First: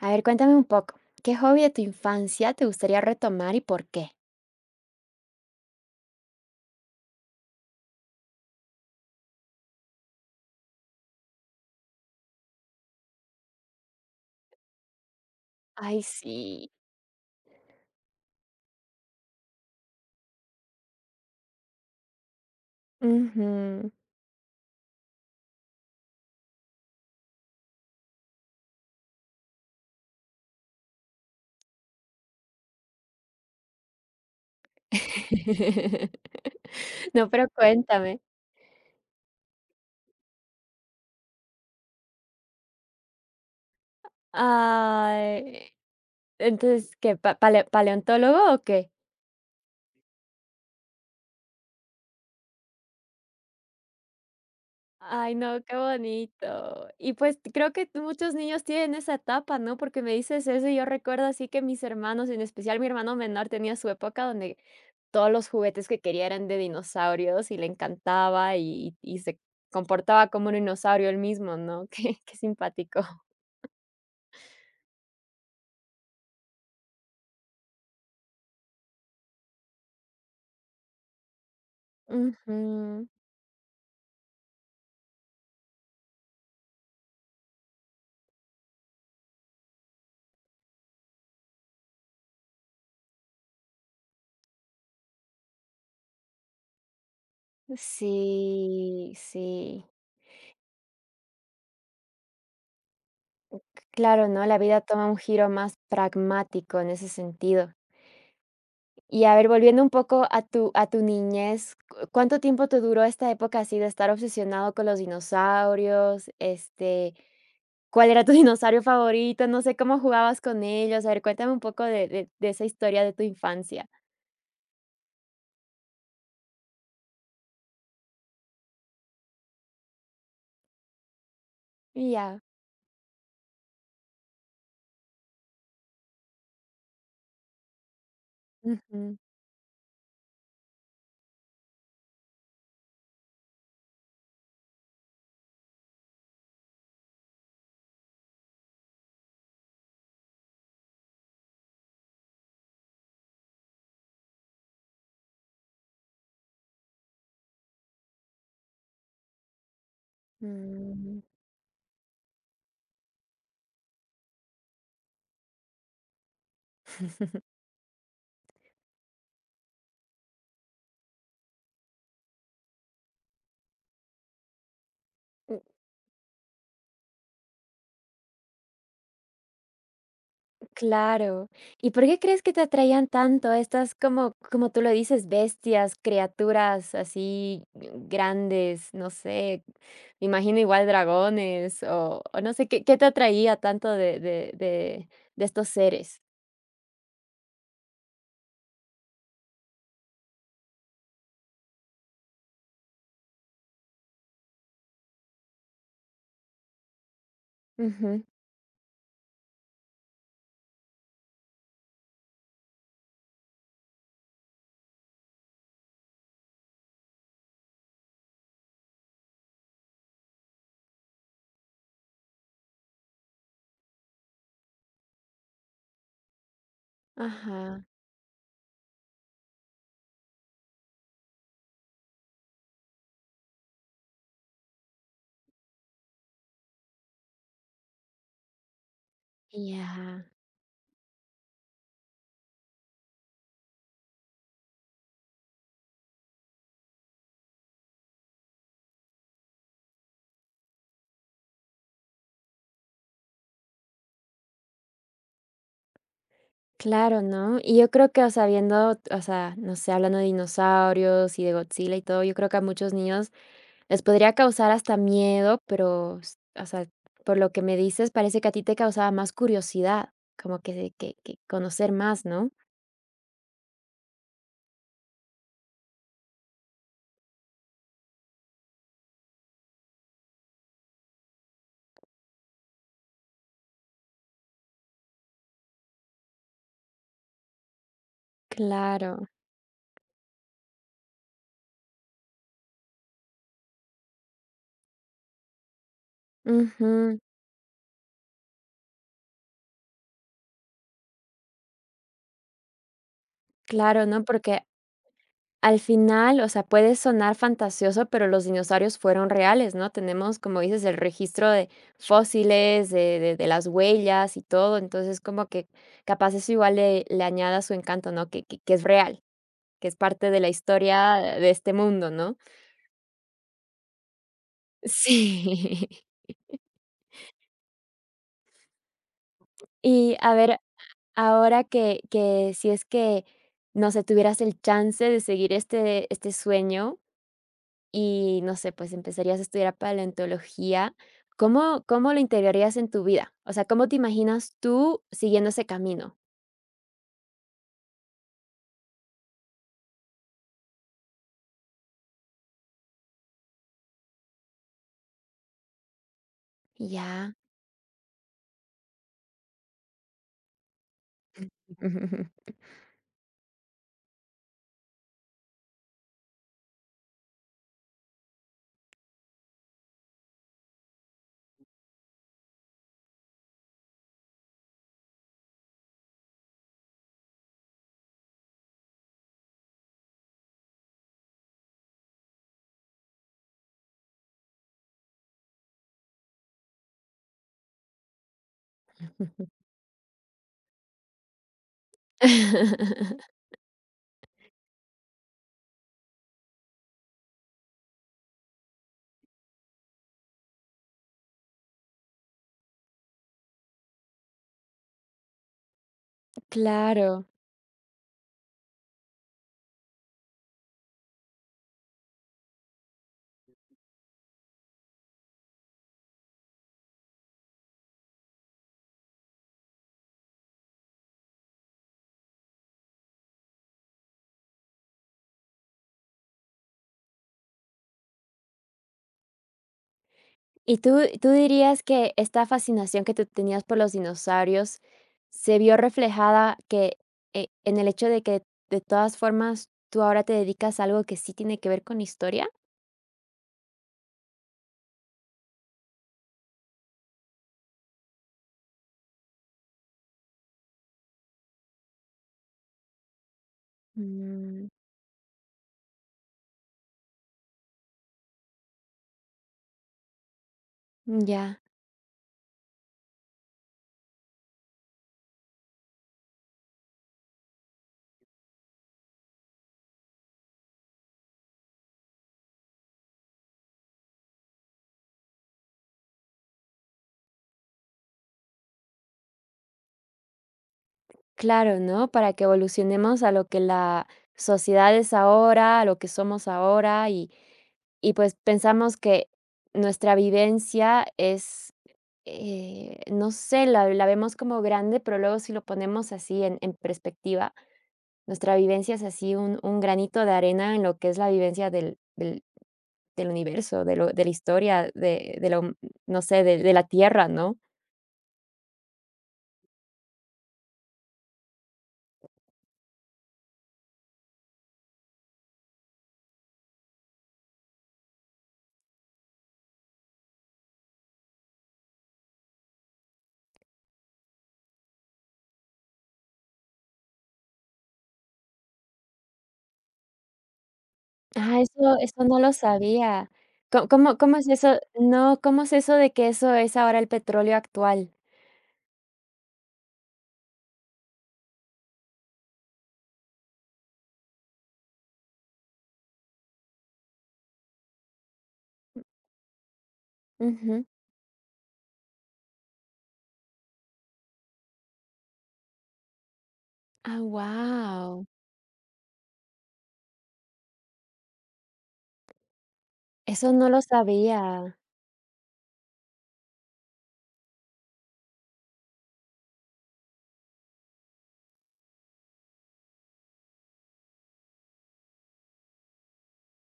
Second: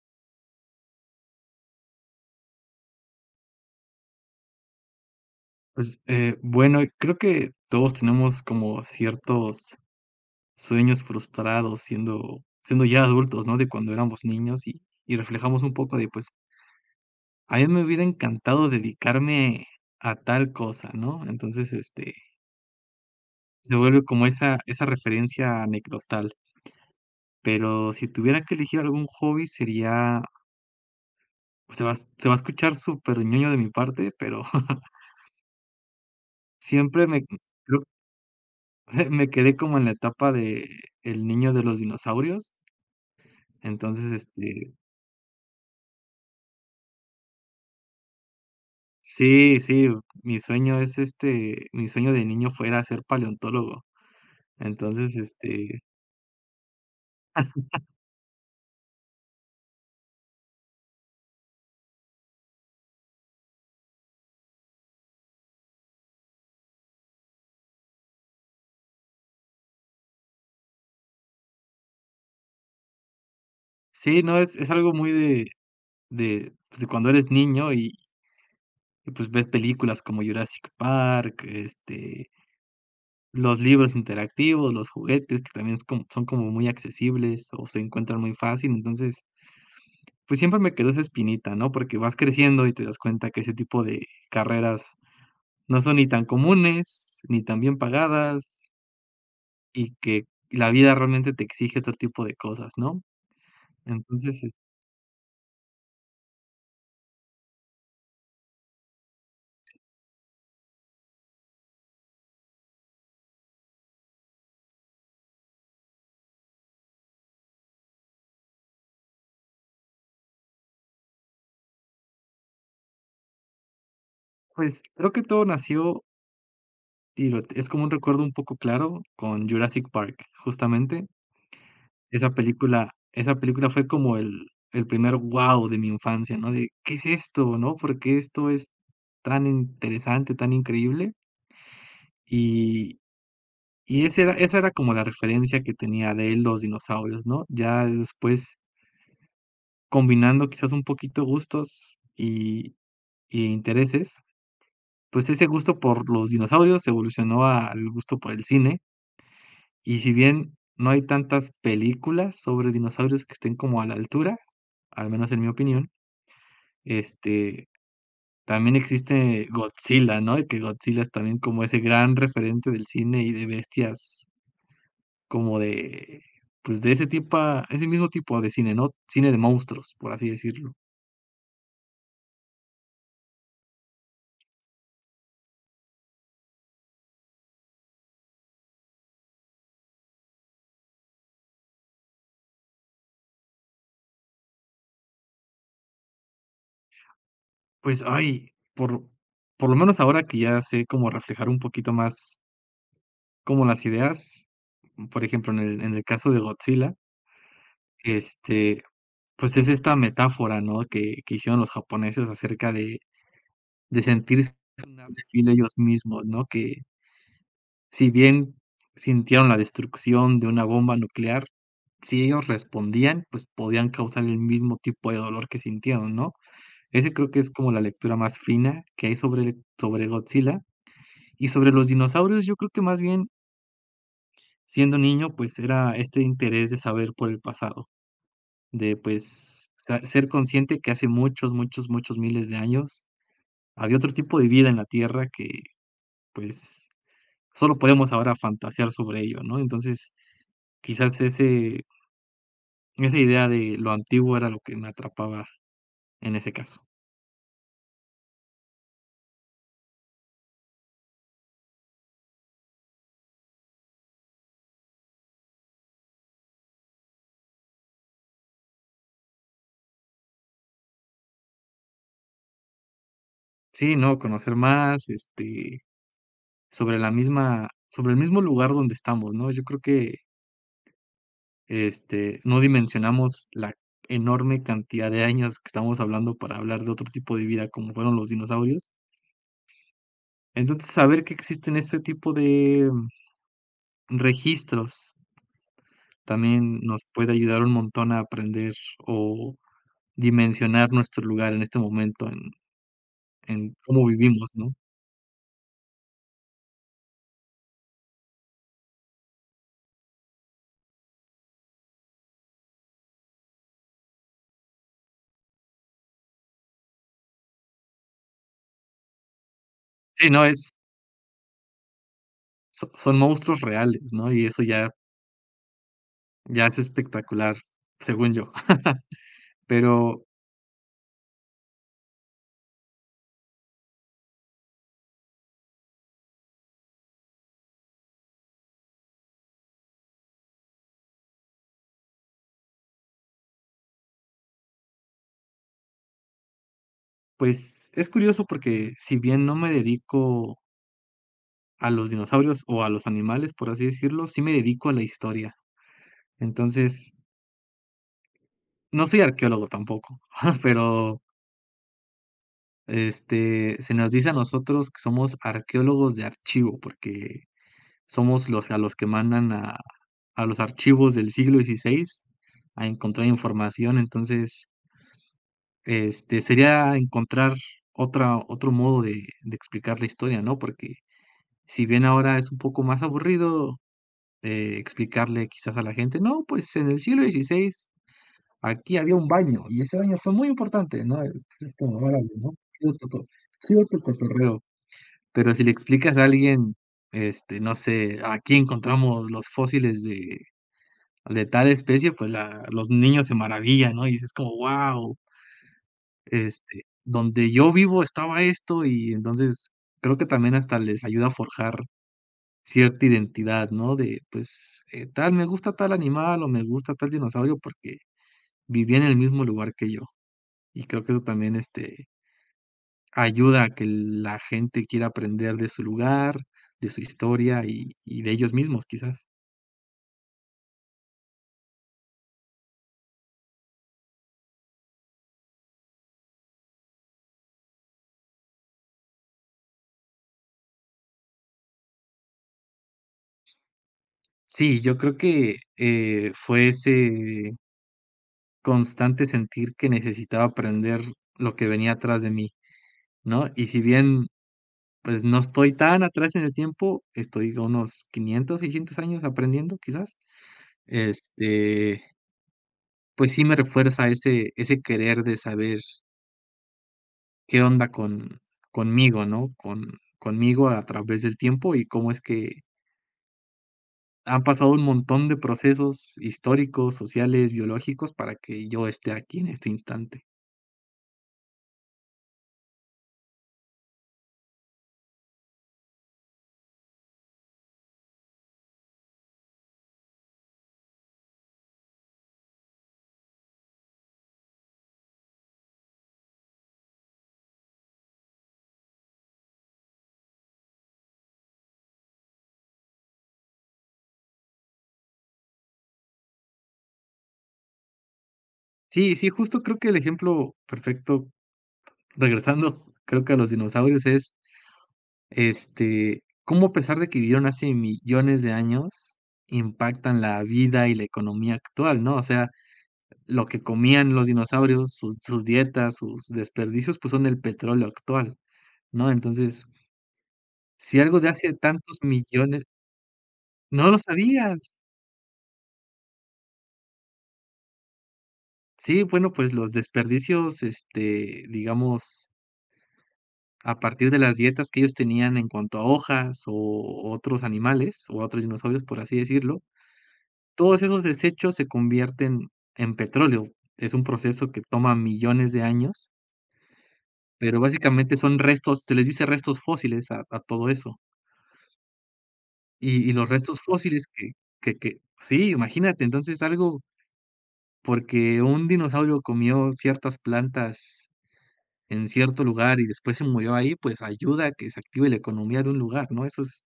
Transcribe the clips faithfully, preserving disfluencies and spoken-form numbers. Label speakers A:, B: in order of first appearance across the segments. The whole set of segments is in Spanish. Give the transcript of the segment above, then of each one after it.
A: A ver, cuéntame un poco, ¿qué hobby de tu infancia te gustaría retomar y por qué?
B: Pues, eh, bueno, creo que todos tenemos como ciertos sueños frustrados siendo siendo ya adultos, ¿no? De cuando éramos niños y y reflejamos un poco
A: Ay,
B: de, pues,
A: sí.
B: a mí me hubiera encantado dedicarme a tal cosa, ¿no? Entonces, este, se
A: Ujú.
B: vuelve como esa esa referencia anecdotal, pero si tuviera que elegir algún hobby sería, pues, se va a- se va a escuchar súper superñoño de mi parte, pero siempre me
A: No, pero
B: creo
A: cuéntame.
B: me quedé como en la etapa de el niño de los dinosaurios. Entonces, este,
A: Ay, entonces, ¿qué? pa- pale- ¿Paleontólogo o qué?
B: sí, sí, mi sueño es, este, mi sueño de niño fuera ser paleontólogo. Entonces,
A: Ay, no, qué
B: este,
A: bonito. Y pues creo que t- muchos niños tienen esa etapa, ¿no? Porque me dices eso y yo recuerdo así que mis hermanos, en especial mi hermano menor, tenía su época donde todos los juguetes que quería eran de dinosaurios y le encantaba y y se comportaba como un dinosaurio él mismo, ¿no? Qué qué simpático.
B: sí, no, es es algo muy de de, pues, de cuando eres niño y y, pues, ves películas como Jurassic Park, este,
A: Ujú.
B: los libros interactivos, los juguetes, que también es como son como muy accesibles o se encuentran muy fácil. Entonces, pues, siempre me quedó esa espinita, ¿no? Porque vas creciendo y te das cuenta que ese tipo de carreras no son ni tan comunes, ni tan bien pagadas.
A: Sí, sí.
B: Y que la vida realmente te exige otro tipo de cosas, ¿no?
A: c- Claro,
B: Entonces,
A: ¿no?
B: es
A: La vida toma un giro más pragmático en ese sentido. Y a ver, volviendo un poco a tu a tu niñez, ¿cu cuánto tiempo te duró esta época así de estar obsesionado con los dinosaurios? Este ¿Cuál era tu dinosaurio favorito? No sé cómo jugabas con ellos. A ver, cuéntame un poco de de de esa historia de tu infancia.
B: pues, creo que todo nació y lo es como un recuerdo un poco claro con Jurassic Park, justamente.
A: Y
B: Esa
A: ya.
B: película esa película fue como el el primer wow de mi infancia, ¿no? De, ¿qué es esto, no? ¿Por qué esto es
A: Ujú.
B: tan interesante, tan increíble? Y y ese era esa era como la referencia que tenía de los dinosaurios, ¿no? Ya después combinando quizás un poquito gustos y y intereses, pues ese gusto por los dinosaurios evolucionó al gusto por el cine, y si bien no hay
A: Mm.
B: tantas películas sobre dinosaurios que estén como a la altura, al menos en mi opinión, este, también existe Godzilla, ¿no? Y que Godzilla es también como ese gran referente del cine y de bestias
A: Mm,
B: como de, pues, de ese tipa ese mismo tipo de cine, ¿no? Cine de monstruos, por así decirlo.
A: claro. ¿Y por qué crees que te atraían tanto estas, como como tú lo dices, bestias, criaturas así eh, grandes? No sé, me imagino igual dragones o o no sé, ¿qué qué te atraía tanto de de de de estos seres?
B: Pues, ay, por por lo menos ahora que ya sé como reflejar un poquito más como las ideas, por ejemplo, en el en el caso de Godzilla,
A: Ujú.
B: este, pues, es esta metáfora, ¿no?, que que hicieron los japoneses acerca de de sentirse vulnerables sin ellos mismos, ¿no?, que si bien sintieron la destrucción de una bomba nuclear, si ellos respondían, pues, podían causar el mismo tipo de dolor que sintieron, ¿no? Ese creo que es como la
A: Ajá.
B: lectura más fina que hay sobre sobre Godzilla. Y sobre los dinosaurios, yo creo que más bien siendo niño, pues era este interés de saber por el pasado, de, pues, sa
A: Ya.
B: ser consciente que hace muchos, muchos, muchos miles de años había otro tipo de vida en la Tierra que, pues, solo podemos ahora fantasear sobre ello, ¿no? Entonces, quizás ese esa idea de lo antiguo era lo que me atrapaba en ese caso.
A: Claro, ¿no? Y yo creo que, o sea, viendo, o sea, no sé, hablando de dinosaurios y de Godzilla y todo, yo creo que a muchos niños les podría causar hasta miedo, pero, s- o sea, por lo que me dices, parece que a ti te causaba más curiosidad, como que, que, que conocer más, ¿no?
B: Sí, no, conocer más, este, sobre la misma sobre el mismo lugar donde estamos, ¿no? Yo creo que Este, no dimensionamos la enorme cantidad de años que estamos hablando para hablar de otro tipo de vida, como fueron los dinosaurios.
A: Claro.
B: Entonces, saber que existen este tipo de mm, registros también nos
A: Ujú.
B: puede ayudar un montón a aprender o dimensionar nuestro lugar en este momento, en en
A: Claro,
B: cómo
A: ¿no?
B: vivimos,
A: Porque
B: ¿no?
A: al final, o sea, puede sonar fantasioso, pero los dinosaurios fueron reales, ¿no? Tenemos, como dices, el registro de fósiles, de, de- de las huellas y todo, entonces como que capaz eso igual le, le añada su encanto, ¿no? Que, que, que es real, que es parte
B: Sí,
A: de
B: no,
A: la
B: es
A: historia de este mundo, ¿no?
B: so son monstruos reales, ¿no? Y eso ya
A: Sí.
B: Ya es espectacular, según yo.
A: Y
B: Pero,
A: a ver, ahora que, que si es que, no sé, tuvieras el chance de seguir este, este sueño, y no sé, pues empezarías a estudiar paleontología, ¿cómo cómo lo integrarías en tu vida? O sea, ¿cómo te imaginas tú siguiendo ese camino?
B: pues, es curioso porque si bien no me dedico a los dinosaurios o a los animales, por así decirlo, sí me dedico a la historia. Entonces,
A: Ya.
B: no soy arqueólogo tampoco, pero, este, se nos dice a nosotros que somos arqueólogos de archivo, porque somos los a los que mandan a a los archivos del siglo dieciséis a encontrar información. Entonces, este, sería encontrar otra otro modo de de explicar la historia, ¿no? Porque si bien ahora es un poco más aburrido, Eh, explicarle quizás a la gente, no, pues en el siglo dieciséis aquí había un baño y ese baño fue muy importante, ¿no? Es como, órale, ¿no? Chido tu co Chido tu cotorreo. Pero si le explicas a alguien, este, no sé, aquí encontramos los fósiles de de tal especie, pues la los niños se maravillan, ¿no? Y dices como, wow, este,
A: Claro.
B: donde yo vivo estaba esto y entonces creo que también hasta les ayuda a forjar cierta identidad, ¿no? De, pues, eh, tal, me gusta tal animal o me gusta tal dinosaurio porque vivía en el mismo lugar que yo. Y creo que eso también, este, ayuda a que la gente quiera aprender de su lugar, de su historia y y de ellos mismos, quizás.
A: ¿Y tú tú dirías que esta fascinación que tú tenías por los dinosaurios se vio reflejada que, eh, en el hecho de que de todas formas tú ahora te dedicas a algo que sí tiene que ver con historia?
B: Sí, yo creo que, eh, fue ese constante sentir que necesitaba aprender lo que venía atrás de mí, ¿no? Y si bien,
A: Mm,
B: pues, no estoy tan atrás en el tiempo, estoy a unos quinientos, seiscientos años aprendiendo, quizás.
A: ya.
B: Este, pues sí me refuerza ese ese querer de saber qué onda con conmigo, ¿no? Con conmigo a través del tiempo y cómo es que han pasado un montón de procesos históricos, sociales, biológicos para que yo esté aquí en este instante.
A: Claro, ¿no? Para que evolucionemos a lo que la sociedad es ahora, a lo que somos ahora y y pues pensamos que nuestra vivencia es, eh, no sé, la la vemos como grande, pero luego si lo ponemos así en en perspectiva, nuestra vivencia es así un un granito de arena en lo que es la vivencia del del del universo, de lo de la historia, de de la hum no sé, de de la Tierra, ¿no?
B: Sí, sí, justo creo que el ejemplo perfecto, regresando, creo que a los dinosaurios es, este, cómo a pesar de que vivieron hace millones de años, impactan la vida y la economía actual, ¿no? O sea, lo que comían los dinosaurios, sus sus dietas, sus desperdicios, pues, son el petróleo actual, ¿no? Entonces, si algo de hace
A: Ah, eso
B: tantos
A: eso no lo
B: millones
A: sabía. ¿Co
B: ¿no lo
A: cómo cómo es
B: sabías?
A: eso? No, ¿cómo es eso de que eso es ahora el petróleo actual?
B: Sí, bueno, pues, los desperdicios, este, digamos, a partir de las dietas que ellos tenían en cuanto a hojas, o otros animales, o otros dinosaurios, por así decirlo, todos
A: Ujú.
B: esos desechos se convierten en petróleo. Es un proceso que toma millones de años,
A: Ah,
B: pero básicamente
A: wow.
B: son restos, se les dice restos fósiles a a todo eso. Y y los
A: Eso
B: restos
A: no lo
B: fósiles que
A: sabía.
B: que que sí, imagínate, entonces algo porque un dinosaurio comió ciertas plantas en cierto lugar y después se murió ahí, pues ayuda a que se active la economía de un lugar, ¿no? Eso es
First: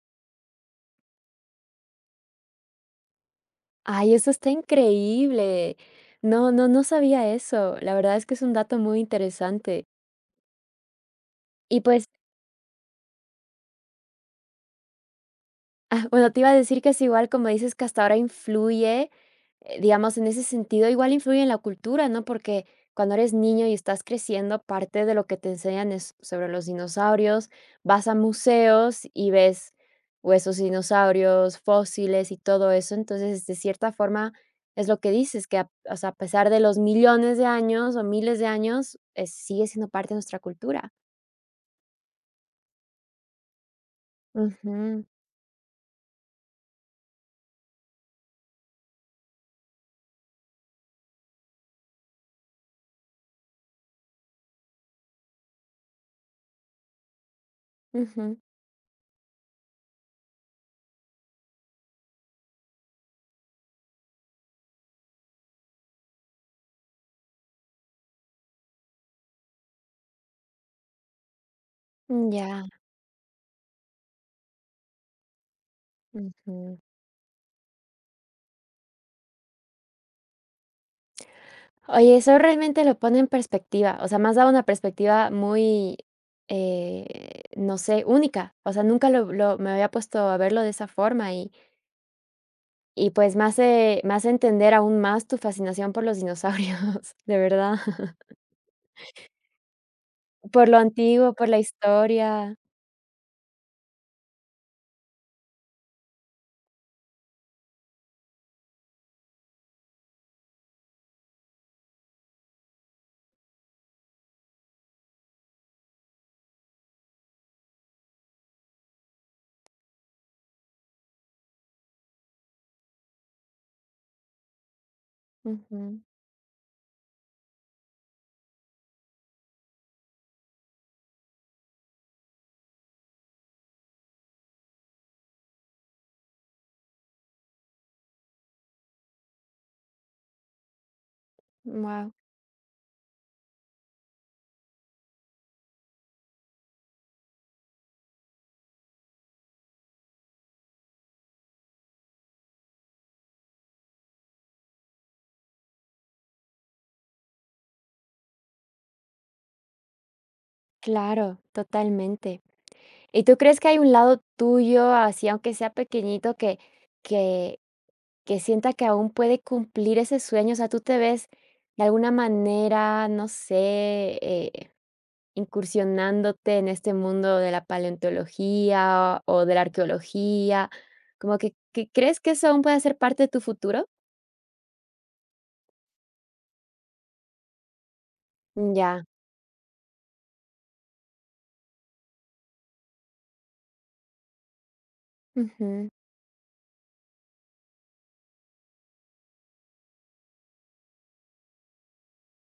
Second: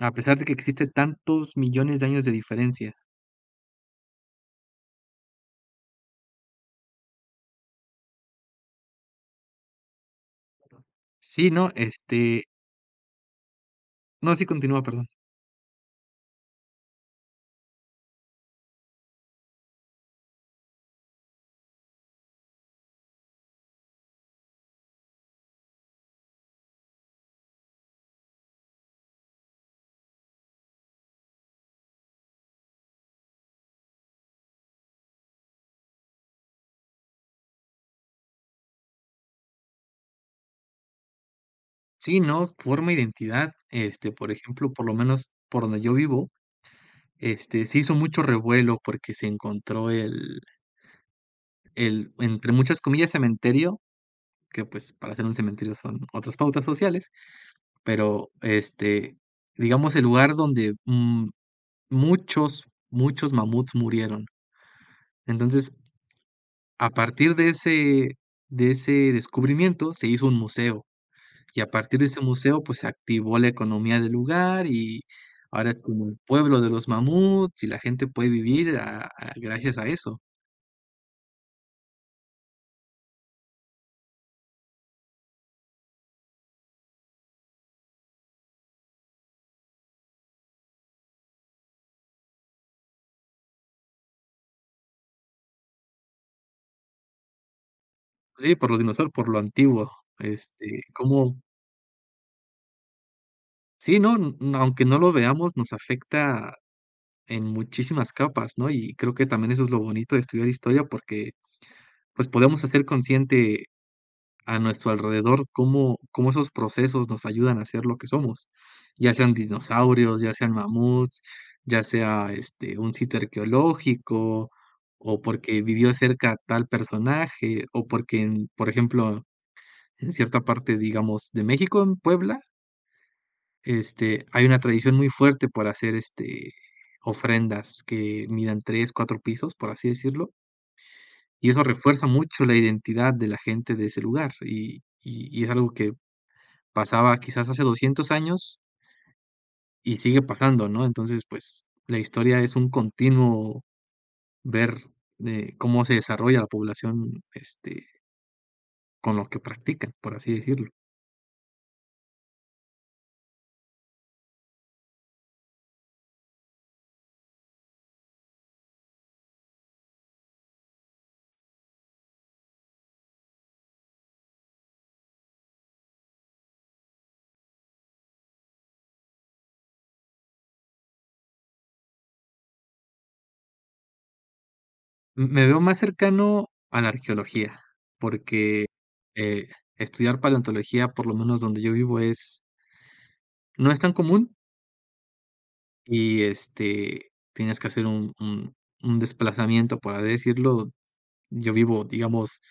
B: a pesar de que existe tantos millones de años de diferencia.
A: Ay, eso está increíble. No, no, no sabía eso. La verdad es que es un dato muy interesante.
B: Sí, no,
A: Y, pues
B: este, no, sí, continúa, perdón.
A: ah, bueno, te iba a decir que es igual, como dices que hasta ahora influye, eh, digamos, en ese sentido, igual influye en la cultura, ¿no? Porque cuando eres niño y estás creciendo, parte de lo que te enseñan es sobre los dinosaurios, vas a museos y ves huesos de dinosaurios, fósiles y todo eso, entonces, de cierta forma, es lo que dices, que a, o sea, a pesar de los millones de años o miles de años, eh, sigue siendo parte de nuestra cultura.
B: Sí, no, forma identidad, este, por ejemplo, por lo
A: Ujú,
B: menos por donde yo vivo, este, se hizo mucho revuelo porque se encontró el el, entre muchas comillas, cementerio que, pues, para hacer un cementerio son otras pautas sociales, pero,
A: ujú,
B: este, digamos, el lugar donde, mm, muchos, muchos mamuts murieron. Entonces, a partir de ese de ese descubrimiento, se hizo un museo, y a partir de ese museo,
A: ya,
B: pues, se activó la economía del lugar, y ahora es como el pueblo de
A: ujú.
B: los mamuts, y la gente puede vivir a a gracias a eso.
A: Oye, eso realmente lo pone en perspectiva, o sea, me has dado una perspectiva muy, eh, no sé, única, o sea, nunca lo lo me había puesto a verlo de esa forma y y pues me hace me hace entender aún más tu fascinación por los dinosaurios, de verdad,
B: Sí, por los dinosaurios, por lo antiguo,
A: por lo
B: este,
A: antiguo,
B: como
A: por la historia.
B: sí, no, n aunque no lo veamos, nos afecta en muchísimas capas, ¿no? Y creo que también eso es lo bonito de estudiar historia porque, pues, podemos hacer consciente a nuestro alrededor cómo, cómo esos procesos nos ayudan a ser lo que somos, ya sean dinosaurios, ya sean mamuts, ya sea este, un sitio arqueológico, o porque vivió
A: Ujú.
B: cerca tal personaje, o porque, en- por ejemplo, en cierta parte, digamos, de México, en Puebla, este, hay una tradición muy fuerte para hacer, este, ofrendas que midan tres, cuatro pisos, por así decirlo, y eso refuerza
A: Guau.
B: mucho la identidad de la gente de ese lugar, y y y es algo que pasaba quizás hace doscientos años y sigue pasando, ¿no? Entonces, pues, la historia es un continuo ver de cómo se desarrolla la población, este, con lo que practican, por así decirlo.
A: Claro, totalmente. ¿Y tú crees que hay un lado tuyo, así aunque sea pequeñito, que que que sienta que aún puede cumplir ese sueño, o sea, ¿tú te ves de alguna manera, no sé, eh, incursionándote en este mundo de la paleontología o de la arqueología? Como que que, ¿crees que eso aún puede ser parte de tu futuro?
B: Me veo más cercano a la arqueología, porque,
A: Ya,
B: eh, estudiar paleontología, por lo menos donde yo vivo, es no es tan común
A: ujú,
B: y, este, tienes que hacer un un un desplazamiento, por así decirlo. Yo vivo, digamos,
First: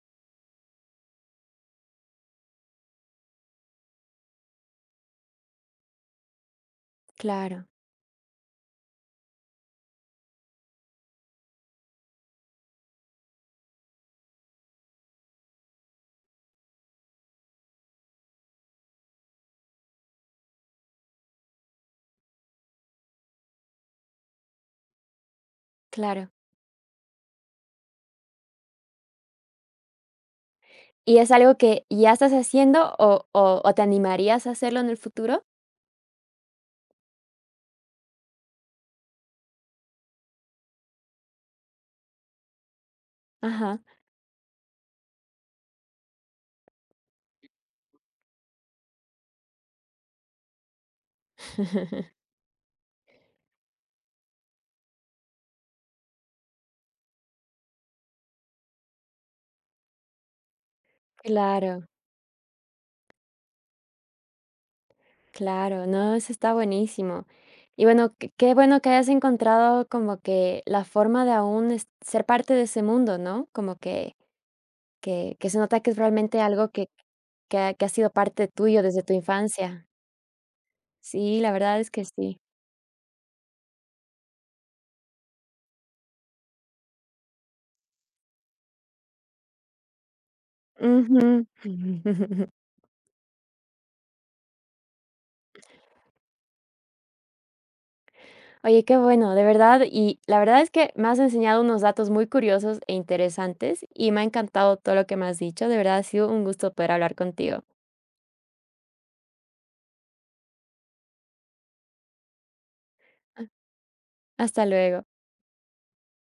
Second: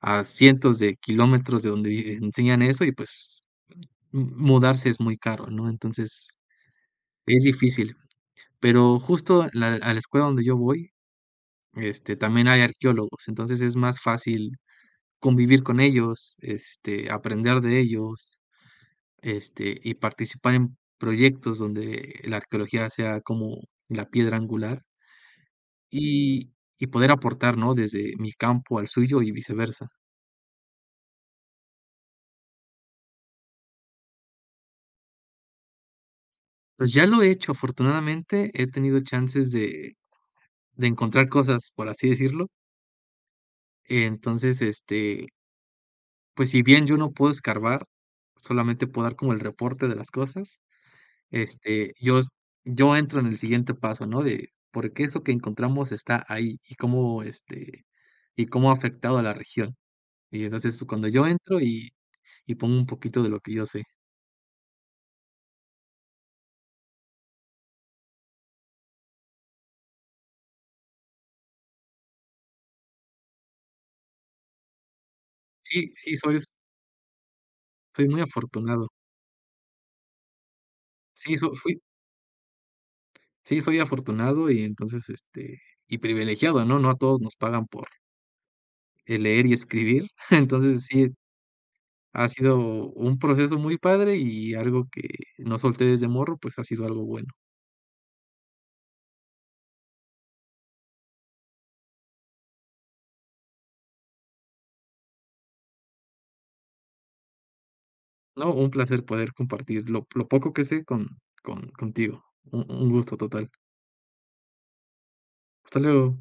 B: a cientos de kilómetros de donde vi enseñan eso y, pues, m mudarse es muy caro, ¿no? Entonces, es
A: claro,
B: difícil. Pero justo la a la escuela donde yo voy, este, también hay arqueólogos, entonces es más fácil convivir con ellos, este, aprender de ellos, este, y participar en proyectos donde la arqueología sea como la piedra angular
A: claro.
B: y y poder aportar, ¿no? Desde mi campo al suyo y viceversa.
A: ¿Y es algo que ya estás haciendo o o o te animarías a hacerlo en el futuro?
B: Pues ya lo he hecho, afortunadamente he tenido chances de de encontrar cosas, por así decirlo.
A: Ajá.
B: Entonces, este, pues si bien yo no puedo escarbar, solamente puedo dar como el reporte de las cosas. Este, yo yo entro en el siguiente paso, ¿no? De por qué eso que encontramos está ahí y cómo, este, y cómo ha afectado a la región. Y entonces, cuando yo entro
A: Claro.
B: y y pongo un poquito de lo que yo sé.
A: Claro, no, eso está buenísimo. Y bueno, qué qué bueno que hayas encontrado como que la forma de aún es- ser parte de ese mundo, ¿no? Como que, que, que se nota que
B: Sí,
A: es
B: sí, soy
A: realmente algo que, que, ha, que ha
B: soy
A: sido
B: muy
A: parte tuyo
B: afortunado.
A: desde tu infancia.
B: Sí,
A: Sí, la
B: so
A: verdad
B: fui
A: es que sí.
B: sí, soy afortunado y entonces, este, y privilegiado, ¿no? No a todos nos pagan por, eh, leer y escribir. Entonces, sí,
A: Ujú.
B: ha sido un proceso muy padre y algo que no solté desde morro, pues ha sido algo bueno.
A: Oye, qué bueno, de verdad. Y la verdad es que me has enseñado unos datos muy curiosos e interesantes y me ha encantado todo lo que me has dicho. De verdad, ha sido un gusto poder hablar contigo.
B: No, un placer poder compartir lo lo poco que sé con con contigo. Un un gusto total.
A: Hasta luego.
B: Hasta luego.